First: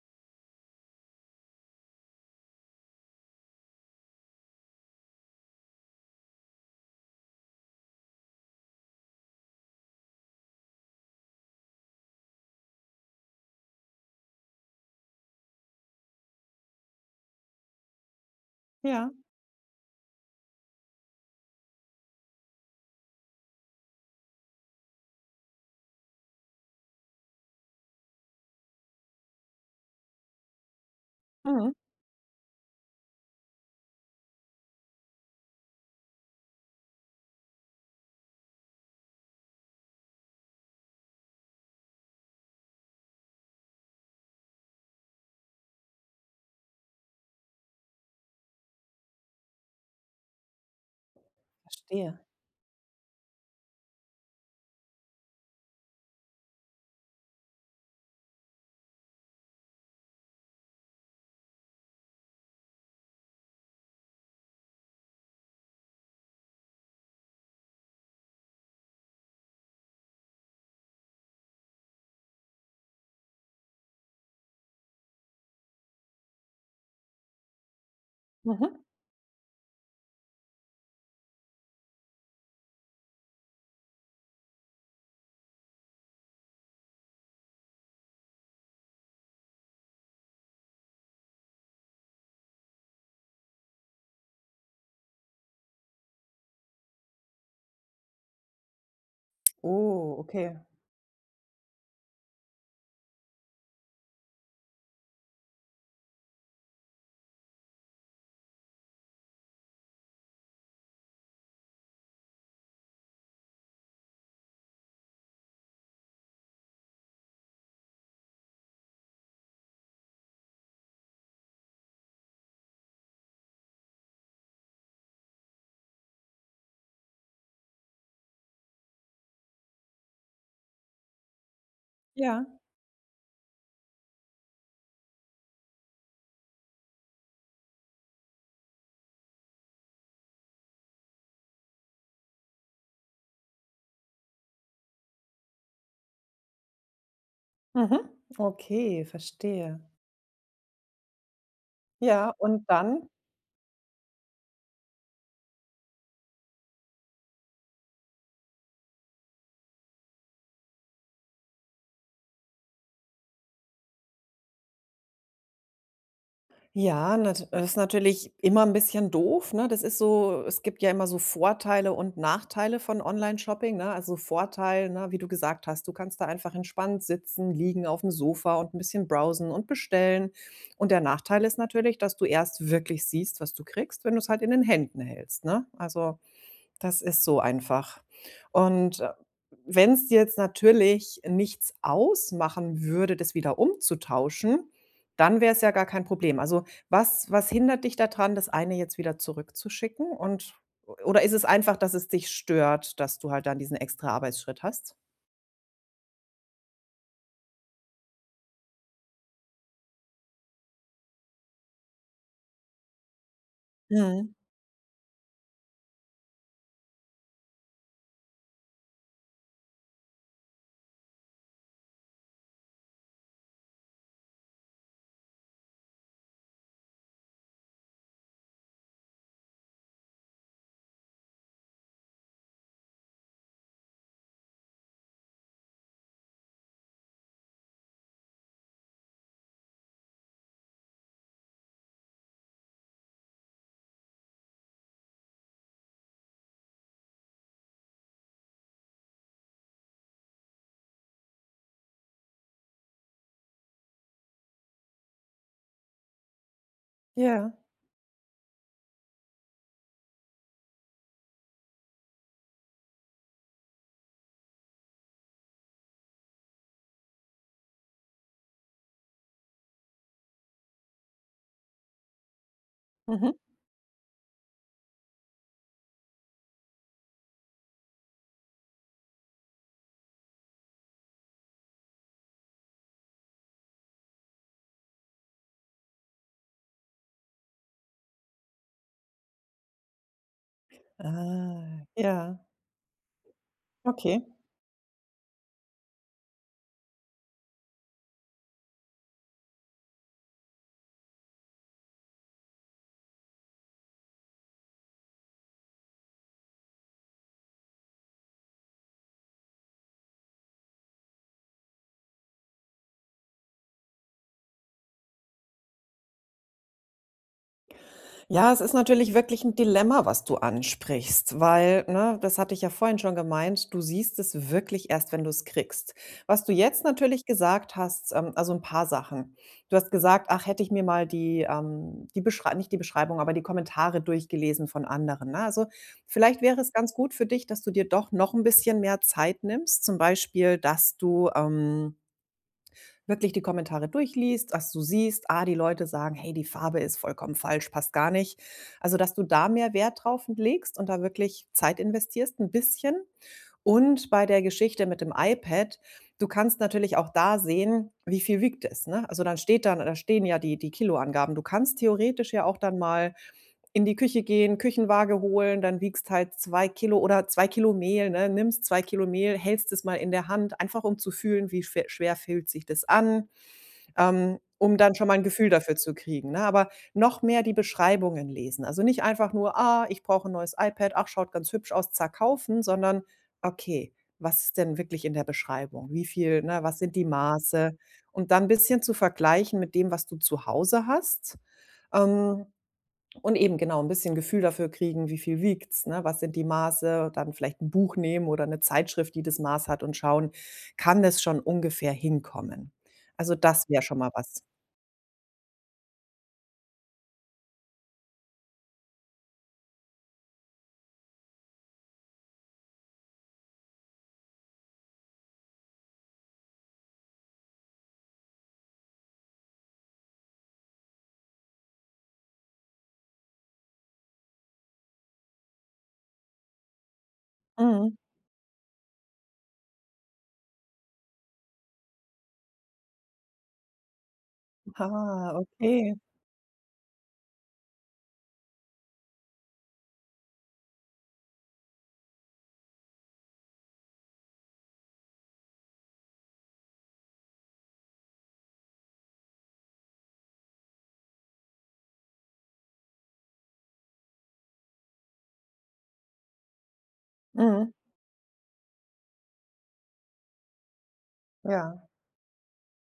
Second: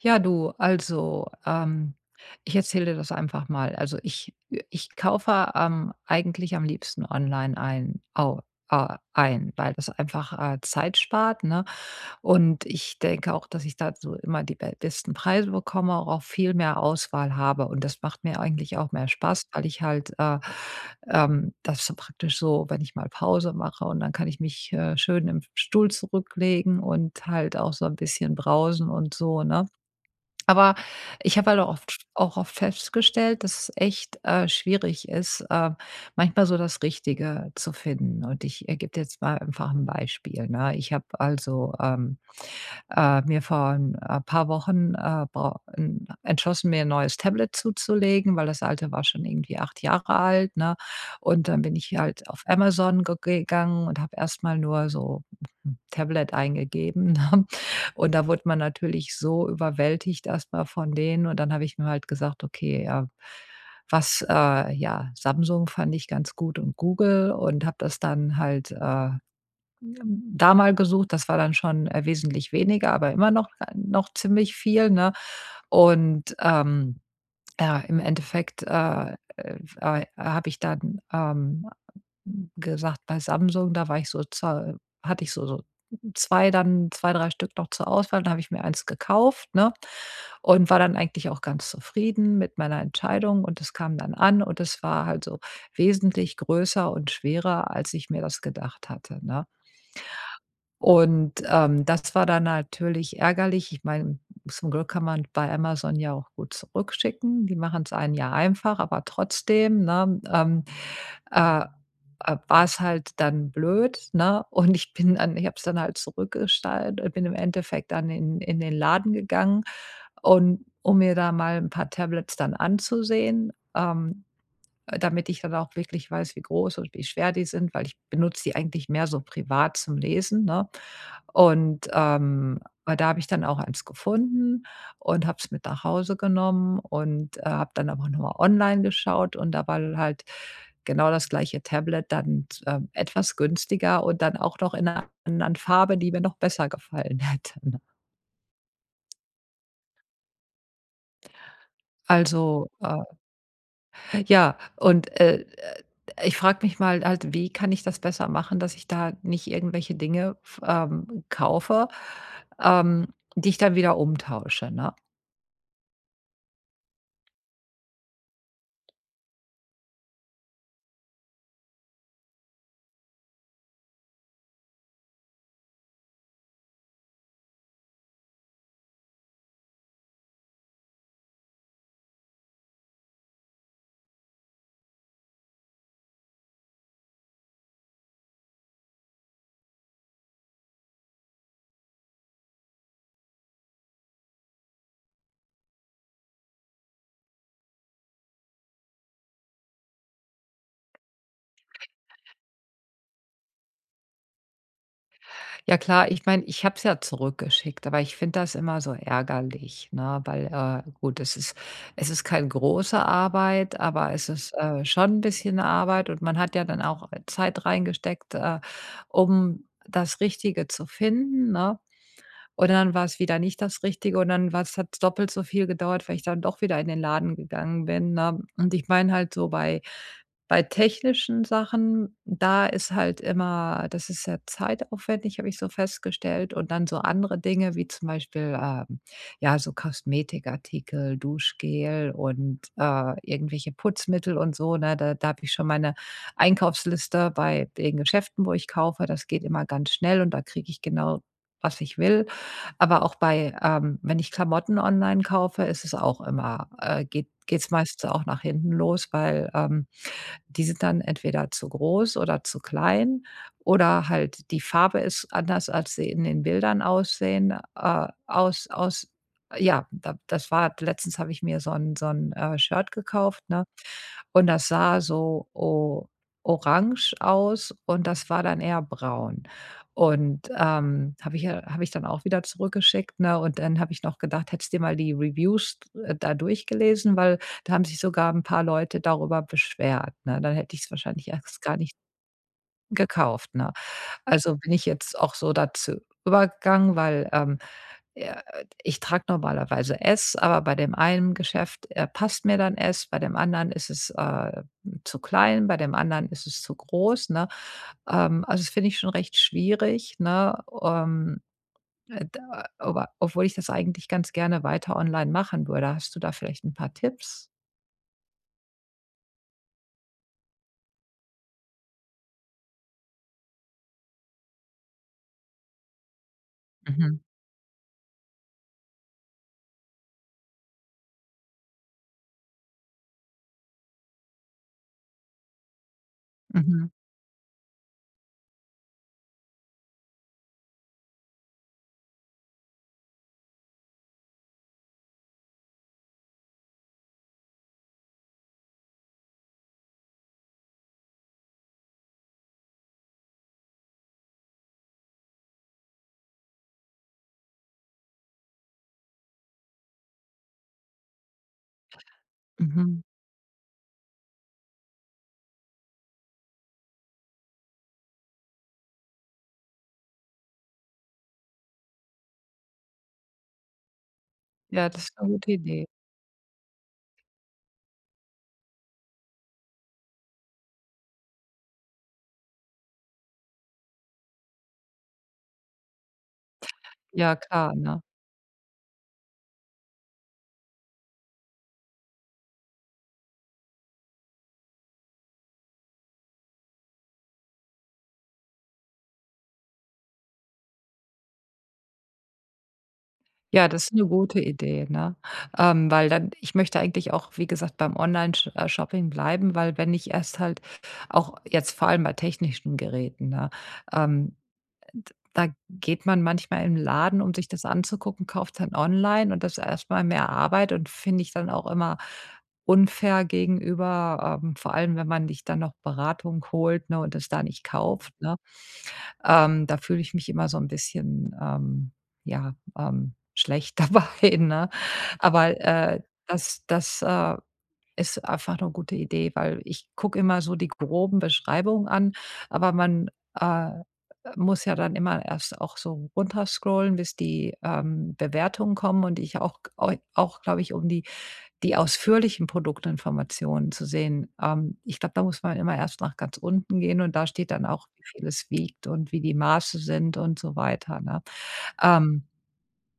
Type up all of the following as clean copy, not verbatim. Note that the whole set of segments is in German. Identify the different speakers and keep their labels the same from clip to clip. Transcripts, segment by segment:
Speaker 1: Ja, du, ich erzähle dir das einfach mal. Also, ich kaufe, eigentlich am liebsten online ein au ein, weil das einfach, Zeit spart, ne? Und ich denke auch, dass ich da so immer die be besten Preise bekomme, auch viel mehr Auswahl habe. Und das macht mir eigentlich auch mehr
Speaker 2: Ja,
Speaker 1: Spaß, weil ich halt, das so praktisch so, wenn ich mal Pause mache und dann kann ich mich, schön im Stuhl zurücklegen und halt auch so ein bisschen brausen und so, ne? Aber ich habe halt
Speaker 2: mhm.
Speaker 1: auch oft festgestellt, dass es echt, schwierig ist, manchmal so das Richtige zu finden. Und ich, gebe jetzt mal einfach ein Beispiel, ne? Ich habe mir vor ein paar Wochen, brau n entschlossen, mir ein neues Tablet zuzulegen, weil das alte war schon irgendwie 8 Jahre alt, ne? Und dann bin ich
Speaker 2: Verstehe.
Speaker 1: halt auf Amazon ge gegangen und habe erst mal nur so Tablet eingegeben, ne? Und da wurde man natürlich so überwältigt erst mal von denen und dann habe ich mir halt gesagt: „Okay, ja, was“ ja, Samsung fand ich ganz gut und Google, und habe das dann halt, da mal gesucht. Das war dann schon, wesentlich weniger, aber immer noch noch ziemlich viel, ne? Und, ja, im Endeffekt,
Speaker 2: Mhm.
Speaker 1: habe ich dann, gesagt, bei Samsung, da war ich so zur hatte ich so 2 dann 2 3 Stück noch zur Auswahl, dann habe ich mir eins gekauft, ne? Und war dann eigentlich auch ganz zufrieden mit meiner Entscheidung, und es kam dann an und es war halt so wesentlich größer und schwerer, als ich mir das gedacht hatte, ne?
Speaker 2: Oh, okay.
Speaker 1: Und, das war dann natürlich ärgerlich. Ich meine, zum Glück kann man bei Amazon ja auch gut zurückschicken. Die machen es einem ja einfach, aber trotzdem, ne, äh, war's halt dann blöd, ne? Und ich habe es dann halt zurückgestalt bin im Endeffekt dann in den Laden gegangen und um mir da mal ein paar Tablets dann anzusehen, damit ich dann auch wirklich weiß, wie groß und wie schwer die sind, weil ich benutze die eigentlich mehr so privat zum Lesen, ne? Und,
Speaker 2: Ja,
Speaker 1: ähm, aber da habe ich dann auch eins gefunden und habe es mit nach Hause genommen und, habe dann aber nochmal online geschaut, und da war halt genau das gleiche Tablet dann, etwas günstiger und dann auch noch in einer anderen Farbe, die mir noch besser gefallen hätte, ne?
Speaker 2: mhm. Okay, verstehe. Ja, und
Speaker 1: Also, äh
Speaker 2: dann?
Speaker 1: Ja, und, ich frage mich mal halt, wie kann ich das besser machen, dass ich da nicht irgendwelche Dinge f kaufe, ähm, die ich dann wieder umtausche, ne?
Speaker 2: Ja, nat das ist natürlich immer ein bisschen doof, ne? Das ist so es gibt ja immer so Vorteile und Nachteile von Online-Shopping, ne? Also, Vorteil, ne, wie du gesagt hast, du kannst da einfach entspannt sitzen, liegen auf dem Sofa und ein bisschen browsen und bestellen. Und der Nachteil ist natürlich, dass du erst wirklich siehst, was du kriegst, wenn du es halt in den Händen hältst, ne? Also, das ist so einfach. Und wenn es jetzt natürlich nichts ausmachen würde, das wieder umzutauschen, dann wäre es ja gar kein Problem. Also, was hindert dich daran, das eine jetzt wieder zurückzuschicken und oder ist es einfach, dass es dich stört, dass du halt dann diesen extra Arbeitsschritt hast?
Speaker 1: Ja klar, ich meine, ich habe es ja zurückgeschickt, aber ich finde das immer so ärgerlich, ne, weil, gut, es ist keine große Arbeit, aber es
Speaker 2: Mhm.
Speaker 1: ist, schon ein bisschen Arbeit und man hat ja dann auch Zeit reingesteckt, um das Richtige zu finden, ne? Und dann war es wieder nicht das Richtige und dann war's hat's doppelt so viel gedauert, weil ich dann doch wieder in den Laden gegangen bin, ne? Und ich meine halt so bei technischen Sachen, da ist halt immer das ist sehr zeitaufwendig, habe ich so festgestellt. Und dann so andere Dinge wie zum Beispiel, ja, so Kosmetikartikel, Duschgel und, irgendwelche Putzmittel und so, ne? Da habe ich schon meine Einkaufsliste bei den Geschäften, wo ich kaufe. Das geht immer ganz schnell und da kriege ich genau, was ich will. Aber auch bei wenn ich Klamotten online kaufe, ist es auch immer
Speaker 2: Ja.
Speaker 1: geht's meistens auch nach hinten los, weil, die sind dann entweder zu groß oder zu klein oder halt die Farbe ist anders, als sie in den Bildern aussehen, aus aus ja, da das war letztens, habe ich mir so ein Shirt
Speaker 2: Mhm.
Speaker 1: gekauft, ne? Und das sah so o orange aus und das war dann eher braun. Und, habe ich dann auch wieder zurückgeschickt, ne? Und dann habe ich noch gedacht: „Hättest du dir mal die Reviews, da durchgelesen“, weil da haben sich sogar ein paar Leute darüber beschwert, ne? Dann hätte ich es wahrscheinlich erst gar
Speaker 2: Ah,
Speaker 1: nicht
Speaker 2: ja,
Speaker 1: gekauft, ne?
Speaker 2: okay.
Speaker 1: Also, bin ich jetzt auch so dazu übergegangen, weil, äh, ich trage normalerweise S, aber bei dem einen Geschäft, passt mir dann S, bei dem anderen ist es, zu klein, bei dem anderen ist es zu groß, ne? Also, das finde ich schon recht schwierig, ne? Da Aber obwohl ich das eigentlich ganz gerne weiter online machen würde. Hast du da vielleicht ein paar Tipps?
Speaker 2: Ja, es ist natürlich wirklich ein Dilemma, was du ansprichst, weil, ne, das hatte ich ja vorhin schon gemeint, du siehst es wirklich erst, wenn du es kriegst. Was du jetzt
Speaker 1: Mhm,
Speaker 2: natürlich gesagt hast, also ein paar Sachen. Du hast gesagt: „Ach, hätte ich mir mal die Beschrei nicht die Beschreibung, aber die Kommentare durchgelesen von anderen“, ne? Also, vielleicht wäre es
Speaker 1: mhm,
Speaker 2: ganz gut für dich, dass du dir doch noch ein bisschen mehr Zeit nimmst, zum Beispiel, dass du, wirklich die Kommentare durchliest, dass du siehst, ah, die Leute sagen: „Hey, die Farbe ist vollkommen falsch, passt gar nicht.“ Also, dass du da mehr Wert drauf legst und da wirklich Zeit investierst ein bisschen? Und bei der Geschichte mit dem iPad, du kannst natürlich auch da sehen, wie viel wiegt es, ne? Also, dann steht dann da stehen ja die Kiloangaben. Du kannst theoretisch ja auch dann
Speaker 1: mhm.
Speaker 2: mal in die Küche gehen, Küchenwaage holen, dann wiegst halt 2 Kilo oder 2 Kilo Mehl, ne? Nimmst 2 Kilo Mehl, hältst es mal in der Hand, einfach um zu fühlen, wie schwer fühlt sich das an, um
Speaker 1: Ja,
Speaker 2: dann
Speaker 1: das
Speaker 2: schon mal
Speaker 1: ist
Speaker 2: ein
Speaker 1: 'ne
Speaker 2: Gefühl
Speaker 1: gute
Speaker 2: dafür
Speaker 1: Idee.
Speaker 2: zu kriegen, ne? Aber noch mehr die Beschreibungen lesen. Also, nicht einfach nur: „Ah, ich brauche ein neues iPad. Ach, schaut ganz hübsch aus, zack, kaufen“, sondern: „Okay, was ist denn wirklich in der Beschreibung? Wie viel ne, was sind die
Speaker 1: Ja, klar,
Speaker 2: Maße?“
Speaker 1: ne?
Speaker 2: Und dann ein bisschen zu vergleichen mit dem, was du zu Hause hast. Ähm und eben genau ein bisschen Gefühl dafür kriegen, wie viel wiegt's, ne? Was sind die Maße? Dann vielleicht ein Buch nehmen oder eine Zeitschrift, die das Maß hat und schauen, kann das schon ungefähr hinkommen? Also, das
Speaker 1: Ja,
Speaker 2: wäre
Speaker 1: das ist
Speaker 2: schon
Speaker 1: 'ne
Speaker 2: mal
Speaker 1: gute
Speaker 2: was.
Speaker 1: Idee, ne? Weil dann, ich möchte eigentlich auch, wie gesagt, beim Online-Sch Shopping bleiben, weil wenn ich erst halt auch jetzt vor allem bei technischen Geräten, ne, ähm, da geht man manchmal in 'n Laden, um sich das anzugucken, kauft dann online und das ist erst mal mehr Arbeit und finde ich dann auch immer unfair gegenüber, vor allem, wenn man sich dann noch Beratung holt, ne, und das da nicht
Speaker 2: Mhm.
Speaker 1: kauft, ne? Da fühle ich mich immer so ein bisschen, ja, schlecht dabei, ne?
Speaker 2: Ah,
Speaker 1: Aber,
Speaker 2: okay.
Speaker 1: das das, äh, ist einfach eine gute Idee, weil ich gucke immer so die groben Beschreibungen an, aber man, äh, muss ja dann immer erst auch so runterscrollen, bis die, Bewertungen kommen und ich auch au auch, glaube ich, um die ausführlichen Produktinformationen zu sehen, ich glaube, da muss man immer erst nach ganz unten gehen und da steht dann
Speaker 2: Mhm.
Speaker 1: auch, wie viel es wiegt und wie die Maße sind und so weiter, ne?
Speaker 2: Ja.
Speaker 1: Ähm,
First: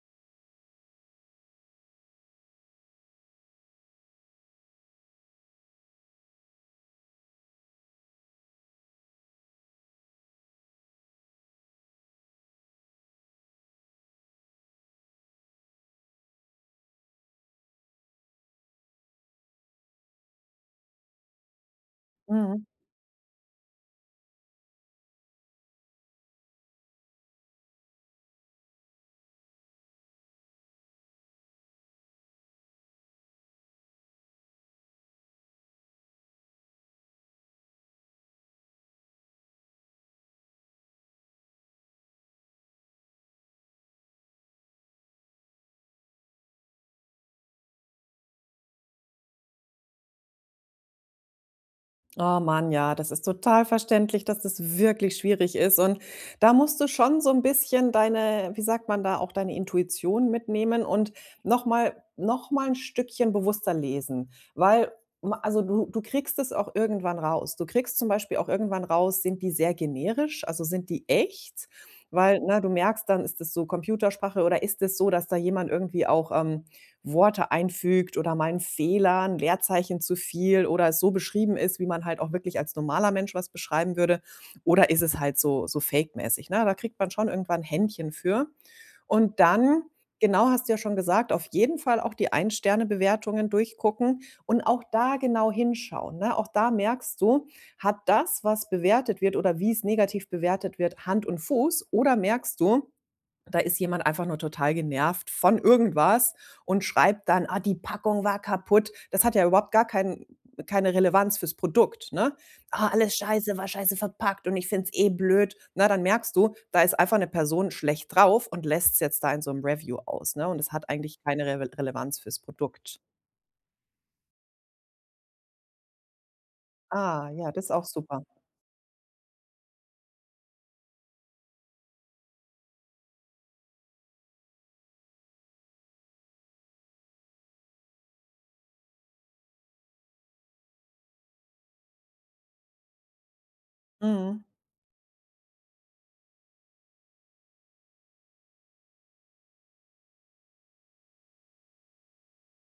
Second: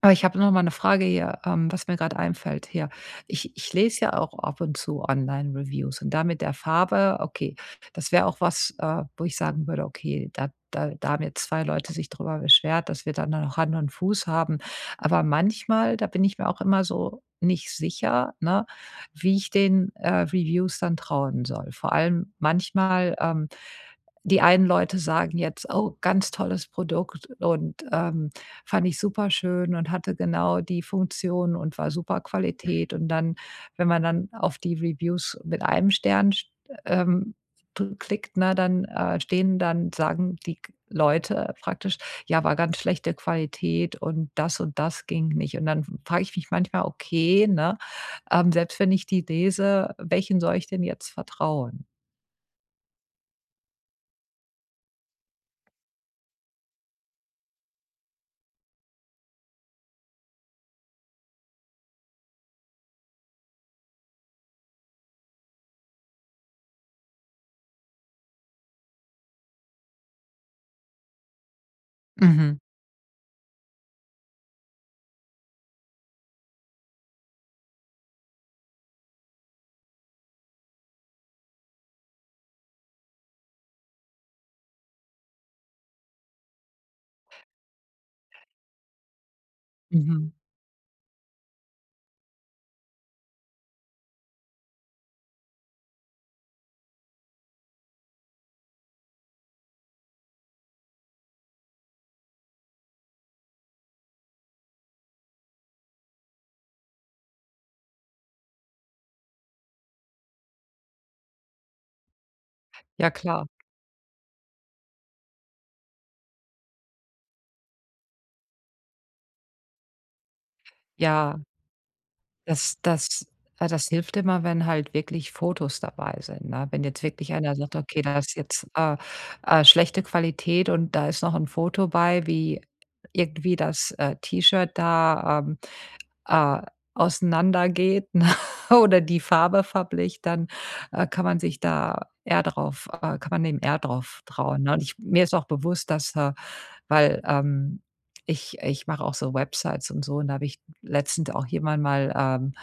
Speaker 1: aber ich habe noch mal eine Frage hier, was mir gerade einfällt hier. Ich lese ja auch ab und zu Online-Reviews, und da mit der Farbe, okay, das wäre auch was, wo ich sagen würde: „Okay, da haben jetzt 2 Leute sich drüber beschwert, dass wir dann noch Hand und Fuß haben.“ Aber manchmal, da bin ich mir auch immer so nicht sicher, ne, wie ich den, Reviews dann trauen soll. Vor allem
Speaker 2: Mhm.
Speaker 1: manchmal, die einen Leute sagen jetzt: „Oh, ganz tolles Produkt“ und, fand ich super schön und hatte genau die Funktion und war super Qualität. Und dann, wenn man dann auf die Reviews mit einem Stern st ähm, dr klickt, ne, dann, stehen dann sagen die K Leute praktisch: „Ja, war ganz schlechte Qualität und das ging nicht.“ Und dann frage ich mich manchmal: „Okay, ne, selbst wenn ich die lese, welchen soll ich denn jetzt vertrauen?“
Speaker 2: Oh Mann, ja, das ist total verständlich, dass das wirklich schwierig ist. Und da musst du schon so ein bisschen deine wie sagt man da, auch deine Intuition mitnehmen und noch mal ein Stückchen bewusster lesen, weil ma also, du kriegst es auch irgendwann raus. Du kriegst zum Beispiel auch irgendwann raus, sind die sehr generisch, also, sind die echt? Weil,
Speaker 1: Mhm,
Speaker 2: ne, du merkst dann, ist es so Computersprache oder ist es so, dass da jemand irgendwie auch, Worte einfügt oder mal 'n Fehler, 'n Leerzeichen zu viel oder es so beschrieben ist, wie man halt auch wirklich als normaler Mensch was beschreiben würde, oder ist es halt so Fake-mäßig, ne? Da kriegt man schon irgendwann 'n Händchen für. Und dann,
Speaker 1: mhm.
Speaker 2: genau, hast du ja schon gesagt, auf jeden Fall auch die Ein-Sterne-Bewertungen durchgucken und auch da genau hinschauen, ne? Auch da merkst du, hat das, was bewertet wird oder wie es negativ bewertet wird, Hand und Fuß oder merkst du da ist jemand einfach nur total genervt von irgendwas und schreibt dann: „Ah, die Packung war kaputt.“ Das hat ja überhaupt gar kein keine Relevanz fürs Produkt, ne? „Ah,
Speaker 1: Ja
Speaker 2: alles
Speaker 1: klar,
Speaker 2: scheiße, war scheiße verpackt und ich finde es eh blöd.“ Na, dann merkst du, da ist einfach eine Person schlecht drauf und lässt's jetzt da in so 'nem Review aus, ne? Und es hat eigentlich
Speaker 1: ja.
Speaker 2: keine Revel Relevanz fürs
Speaker 1: Das
Speaker 2: Produkt.
Speaker 1: das Das hilft immer, wenn halt wirklich Fotos dabei sind, ne? Wenn jetzt
Speaker 2: Ah,
Speaker 1: wirklich
Speaker 2: ja,
Speaker 1: einer
Speaker 2: das ist
Speaker 1: sagt:
Speaker 2: auch
Speaker 1: „Okay, da
Speaker 2: super.
Speaker 1: ist jetzt, schlechte Qualität und da ist noch ein Foto bei, wie irgendwie das, T-Shirt da, äh, auseinandergeht“, ne, oder die Farbe verbleicht, dann, kann man dem eher drauf
Speaker 2: Mhm.
Speaker 1: trauen, ne? Und ich mir ist auch bewusst, dass, weil, ich mache auch so Websites und so, und da habe ich letztens auch jemand mal, ähm,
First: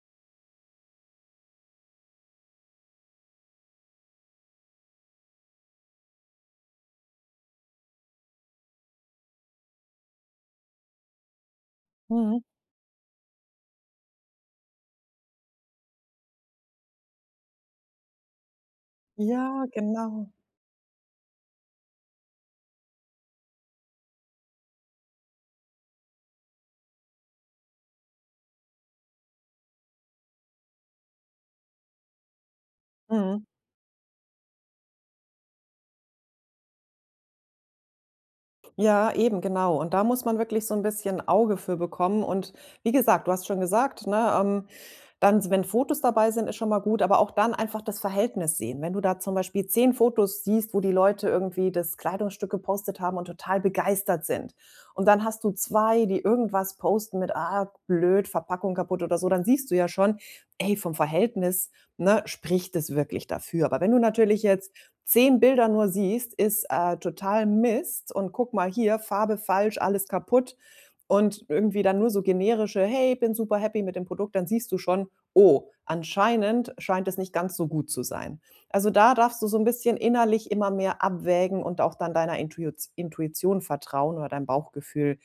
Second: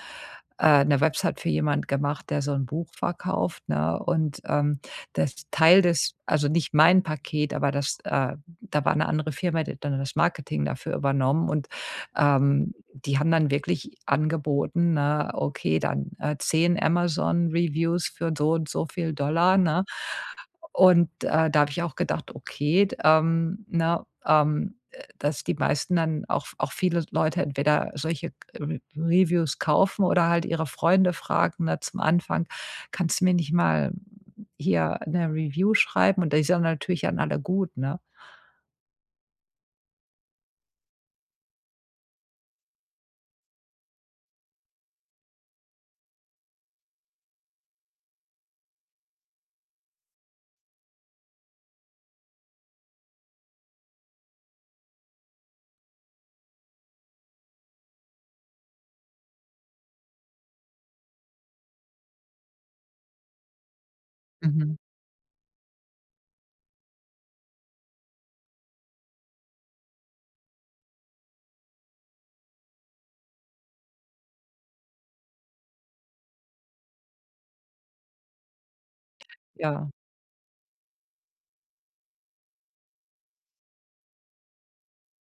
Speaker 1: äh, 'ne Website für jemand gemacht, der so ein Buch verkauft, ne? Und, das Teil des also nicht mein Paket, aber da war eine andere Firma, die hat dann das Marketing dafür übernommen und,
Speaker 2: Mhm.
Speaker 1: ähm, die haben dann wirklich angeboten, ne, okay, dann, 10 Amazon-Reviews für so und so viel Dollar,
Speaker 2: Ja,
Speaker 1: ne?
Speaker 2: genau.
Speaker 1: Und, da habe ich auch gedacht: „Okay, dass die meisten dann auch auch viele Leute entweder solche Re Reviews kaufen oder halt ihre Freunde fragen, ne, zum Anfang: „Kannst du mir
Speaker 2: Mhm.
Speaker 1: nicht mal hier eine Review schreiben?“ Und die sind natürlich dann alle gut, ne?
Speaker 2: Ja, eben, genau. Und da muss man wirklich so ein bisschen Auge für bekommen. Und wie gesagt, du hast schon gesagt, ne, dann, wenn Fotos dabei sind, ist schon mal gut, aber auch dann einfach das Verhältnis sehen. Wenn du da zum Beispiel 10 Fotos siehst, wo die Leute irgendwie das Kleidungsstück gepostet haben und total begeistert sind und dann hast du 2, die irgendwas posten mit: „Ah, blöd, Verpackung kaputt“ oder so, dann siehst du ja schon, ey, vom Verhältnis, ne, spricht es wirklich dafür. Aber wenn du natürlich jetzt
Speaker 1: Mhm.
Speaker 2: 10 Bilder nur siehst, ist, total Mist und guck mal hier, Farbe falsch, alles kaputt und irgendwie dann nur so generische: „Hey, bin super happy mit dem Produkt“, dann siehst du schon: „Oh, anscheinend scheint es nicht ganz so gut zu sein.“ Also, da darfst du so ein
Speaker 1: Ja.
Speaker 2: bisschen innerlich immer mehr abwägen und auch dann deiner Intuitz Intuition vertrauen oder deinem Bauchgefühl,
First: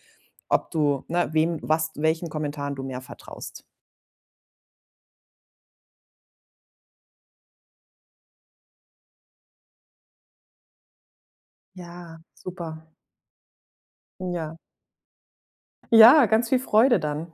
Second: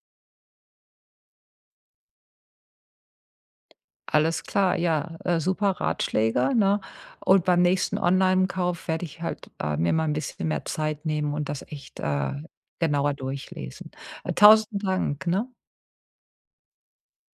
Speaker 2: ob du ne, wem was welchen Kommentaren du mehr vertraust.
Speaker 1: Alles klar, ja, super Ratschläge, ne? Und beim nächsten Online-Kauf werde ich halt, mir mal ein bisschen mehr Zeit nehmen und das echt,
Speaker 2: Ja, super.
Speaker 1: genauer durchlesen.
Speaker 2: Ja.
Speaker 1: 1.000 Dank, ne?
Speaker 2: Ja, ganz viel Freude dann.